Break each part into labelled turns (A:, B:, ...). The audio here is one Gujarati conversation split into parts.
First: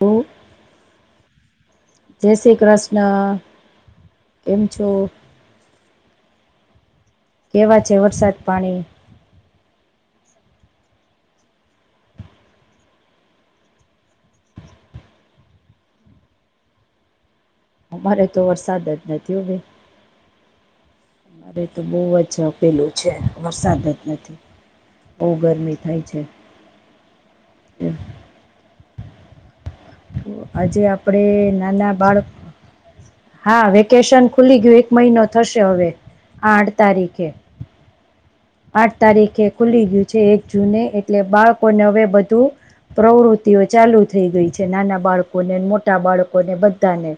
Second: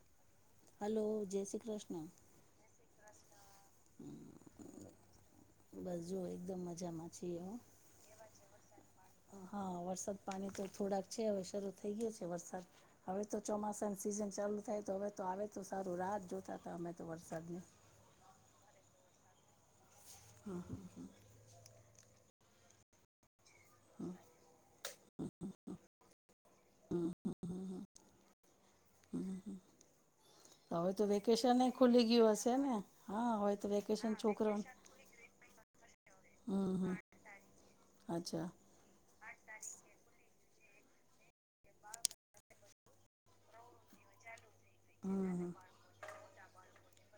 A: લો
B: હલો, જય શ્રી કૃષ્ણ.
A: ના
B: બસ જુઓ એકદમ મજામાં છીએ હો
A: કેવા છે વરસાદ પાણી
B: હા વરસાદ પાણી તો થોડાક છે હવે શરૂ થઈ ગયો છે વરસાદ હવે તો ચોમાસા સીઝન ચાલુ થાય તો હવે તો આવે તો સારું રાત જોતા હતા અમે તો વરસાદની
A: અમારે તો વરસાદ જ નથી હો ભઈ.
B: હા, હા.
A: મારે તો બહુ જ આ પેલું છે વરસાદ જ નથી. બહુ ગરમી થાય છે.
B: હમ્મ, હમ્મ, હમ્મ.
A: એમ આજે
B: હવે તો
A: આપડે
B: વેકેશન એ
A: નાના
B: ખુલી ગયું
A: બાળકો
B: હશે ને હવે
A: હા
B: તો
A: વેકેશન
B: છોકરા
A: ખુલી ગયું એક મહિનો થશે હવે
B: હમ
A: આઠ
B: હમ
A: તારીખે
B: અચ્છા
A: આઠ તારીખે ખુલી ગયું છે. એક જૂને એટલે બાળકોને હવે બધુ પ્રવૃતિઓ ચાલુ થઈ ગઈ છે નાના
B: હમ હમ
A: બાળકોને મોટા બાળકો ને બધાને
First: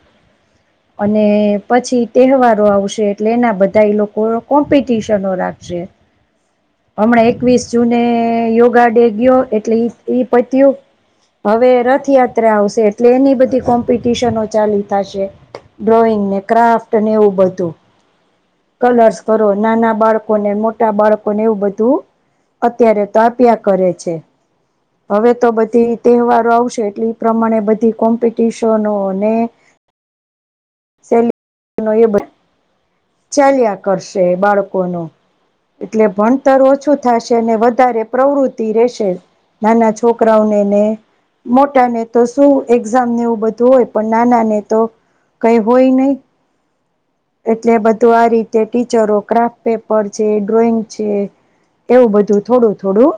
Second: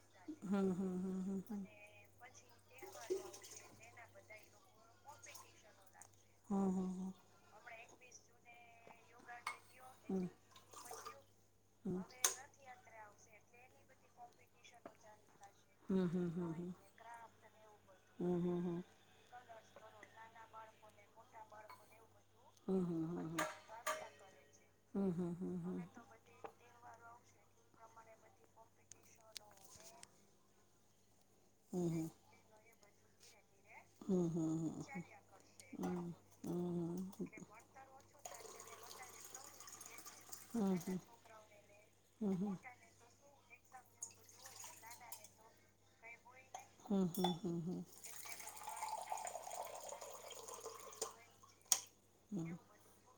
B: હમ હમ
A: અને
B: હમ હમ
A: પછી તહેવારો આવશે એટલે એના બધા એ લોકો કોમ્પિટિશનો રાખશે
B: હમ હમ
A: હમણા એકવીસ જુને યોગા ડે ગયો એટલે એ પતયું હવે રથયાત્રા આવશે પ્લેની બધી કોમ્પિટિશનો ચાલી થાસે
B: હમ હમ
A: ડ્રોઈંગ
B: હમ હમ હમ
A: ને ક્રાફ્ટ ને એવું બધું
B: હમ હમ હમ
A: કલર્સ કરો નાના બાળકો ને મોટા બાળકો એવું બધું અત્યારે
B: હમ
A: તો
B: હમ હમ
A: આપ્યા કરે છે.
B: હમ
A: હવે
B: હમ
A: તો
B: હમ હમ.
A: બધી તહેવારો આવશે એટલે એ પ્રમાણે બધી કોમ્પિટિશનો ને સે
B: કોમ્પિટિશનો ને હમ
A: એવી
B: હમ
A: બધી ચાલ્યા કરશે
B: હમ હમ
A: બાળકો
B: હમ
A: ને એટલે ભણતર ઓછું થશે અને વધારે પ્રવૃતિ રહેશે નાના છોકરાઓને ને મોટા ને તો શું
B: હમ
A: એક્ઝામ ને એવું બધું હોય પણ નાના ને તો કઈ હોય નહી
B: હમ હમ હમ હમ હમ
A: એટલે બધું આ રીતે ટીચરો ક્રાફ્ટ પેપર છે ડ્રોઈંગ છે. એવું બધું થોડું થોડું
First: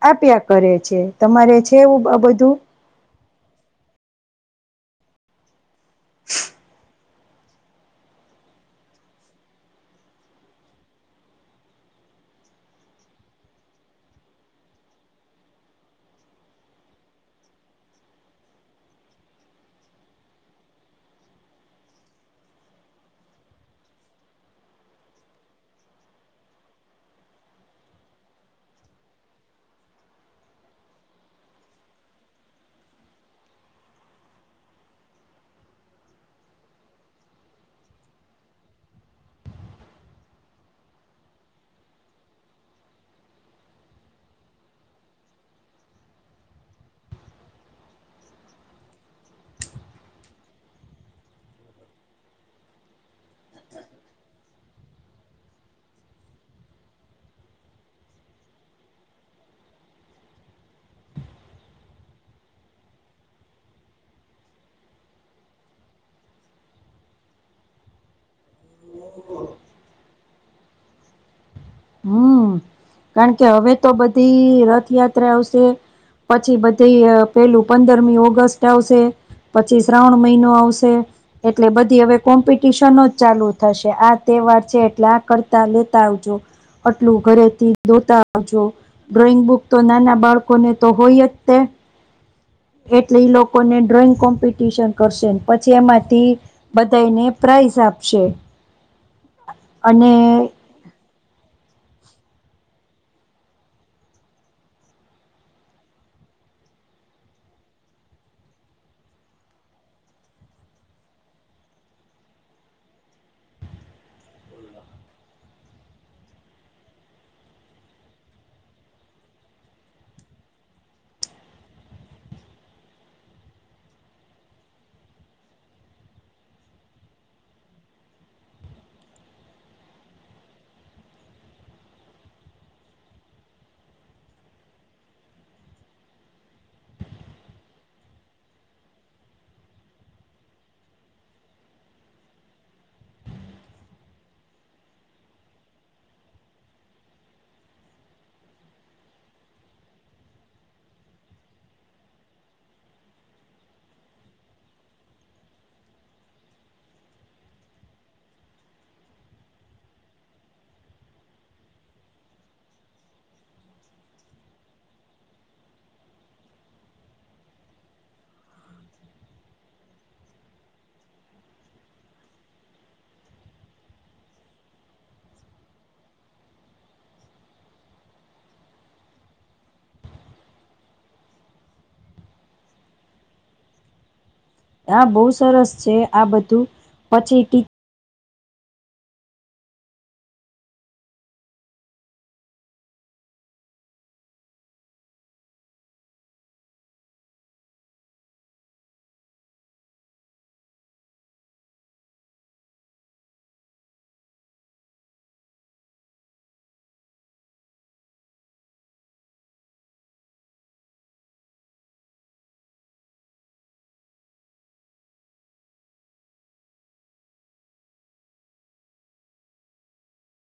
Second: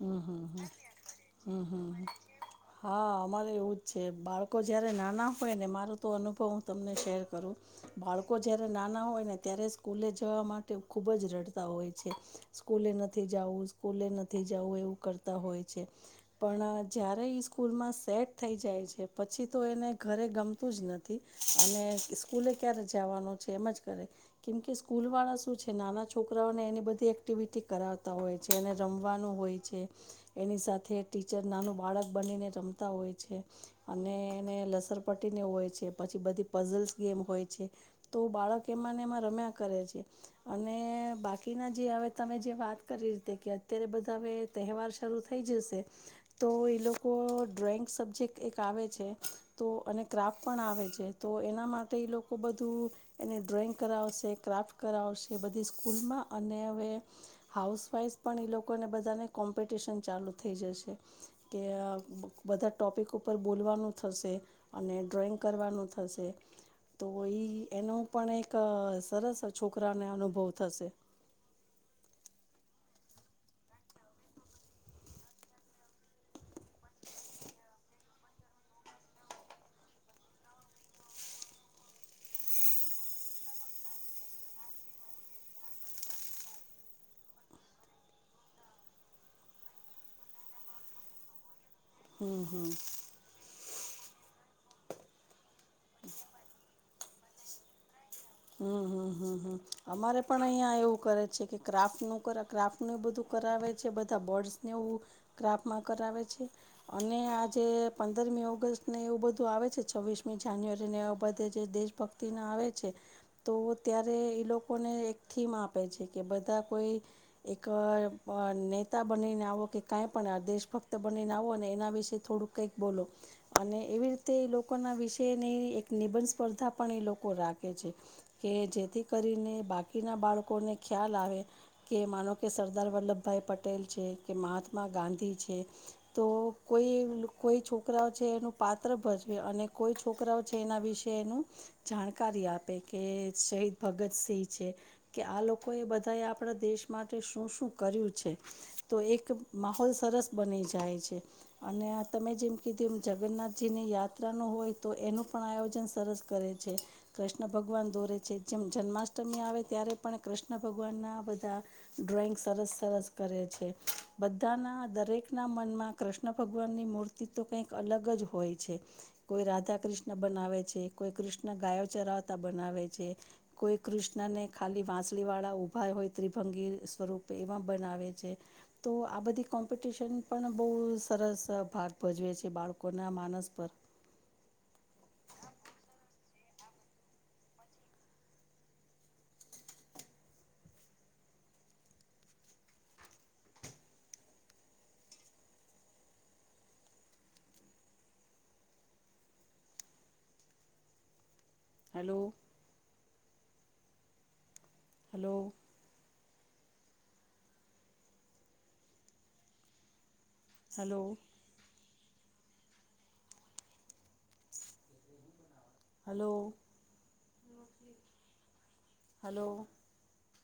B: હમ
A: આપ્યા
B: હમ હમ
A: કરે છે તમારે
B: હમ
A: છે
B: હમ
A: એવું બધું
B: હા અમારે એવું જ છે બાળકો જયારે નાના હોય ને મારો તો અનુભવ હું તમને શેર કરું બાળકો જ્યારે નાના હોય ને ત્યારે સ્કૂલે જવા માટે ખૂબ જ રડતા હોય છે સ્કૂલે નથી જવું, સ્કૂલે નથી જવું એવું કરતા હોય છે પણ જયારે ઈ સ્કૂલમાં સેટ થઈ જાય છે પછી તો એને ઘરે ગમતું જ નથી અને સ્કૂલે ક્યારે જવાનું છે એમ જ કરે કેમ કે સ્કૂલ વાળા શું છે નાના છોકરાઓને એની બધી એક્ટિવિટી કરાવતા હોય છે અને રમ હોય છે એની સાથે ટીચર નાનું બાળક બનીને રમતા હોય છે ને એને લસર પટીને હોય છે, પછી બધી પઝલ્સ ગેમ હોય છે તો બાળક એમાં એમાં રમયા કરે છે અને બાકીના જે હવે તમે જે વાત કરી રીતે અત્યારે બધા હવે તહેવાર શરૂ થઈ જશે તો એ લોકો ડ્રોઈંગ સબ્જેક્ટ એક આવે છે તો અને ક્રાફ્ટ પણ આવે છે તો એના માટે એ લોકો બધું એ ડ્રોઈંગ કરાવશે ક્રાફ્ટ કરાવશે બધી સ્કૂલમાં અને હવે હાઉસ વાઈશ પણ એ લોકોને બધાને કોમ્પિટિશન ચાલુ થઈ જશે કે બધા ટોપિક ઉપ ઉપર બોલવાનું થશે અને ડ્રોઈંગ કરવાનું થશે, તો ઈ એનો પણ એક સરસ છોકરાને અનુભવ થશે.
A: હ કારણ કે હવે તો બધી રથયાત્રા આવશે. પછી બધી પેલું પંદરમી ઓગસ્ટ આવશે, પછી શ્રાવણ મહિનો આવશે એટલે બધી હવે કોમ્પિટિશનો જ ચાલુ થશે આ તે વાર છે એટલે આ કરતા લેતા આવજો આટલું ઘરેથી ધોતાજો ડ્રોઈંગ બુક તો નાના બાળકોને તો હોય જ તે
B: હમ્મ હમ્મ
A: એટલે ઈ લોકોને ડ્રોઈંગ કોમ્પિટિશન કરશે પછી એમાંથી બધાને પ્રાઇઝ આ
B: હમ હમ હમમ અમારે પણ અહિયાં એવું કરે છે કે ક્રાફ્ટ નું કર ક્રાફ્ટનું બધું કરાવે છે બધા બર્ડ્સને એવું ક્રાફ્ટમાં કરાવે છે અને આ આજ પંદરમી ઓગસ્ટને એવું બધું આવે છે છવ્વીસમી જાન્યુઆરી ને એ બધે દેશ ભક્તિના આવે છે. તો ત્યારે એ લોકોને એક થીમ આપે છે કે બધા કોઈ એક નેતા બનીને આવો કે કાંઈ પણ દેશભક્ત બનીને આવો અનેને એના વિશે થોડુંક કંઈક બોલો અને એવી રીતે એ લોકોના વિશેની એક નિબંધ સ્પર્ધા પણ એ લોકો રાખે છે કે જેથી કરીને બાકીના બાળકોને ખ્યાલ આવે કે માનો કે સરદાર વલ્લભભાઈ ભાઈ પટેલ છે કે મહાત્મા ગાંધી છે તો કોઈ કોઈ છોકરાઓ છે એનું પાત્ર ભજવે અને કોઈ છોકરાઓ છે એના વિશે એનું જાણકારી આપે કે શહીદ ભગતસિંહ છે કે આ લોકોએ બધાએ આપણા દેશ માટે શું શું કર એક માહોલ સરસ બની જાય છે અને તમે જેમ કીધું જગન્નાથજીની યાત્રા ન હોય તો એનું પણ આયોજન સરસ કરે છે કૃષ્ણ ભગવાન દોરે છે જેમ જન્માષ્ટમી આવે ત્યારે પણ કૃષ્ણ ભગવાન ના બધા ડ્રોઈંગ સરસ સરસ કરે છે બધાના દરેક ના મનમાં કૃષ્ણ ભગવાનની મૂર્તિ તો કંઈક અલગ જ હોય છે કોઈ રાધા કૃષ્ણ બનાવે છે, કોઈ કૃષ્ણ ગાયો ચરાવ બનાવે છે કોઈ કૃષ્ણને ખાલી વાંસળીવાળા ઉભા હોય ત્રિભંગી સ્વરૂપ એમાં બનાવે છે તો આ બધી કોમ્પિટિશન પણ બહુ સરસ ભાગ ભજવે છે બાળકો ના માનસ પર
A: હા બહુ સરસ છે આ બધું પછી
B: hello hello hello hello hello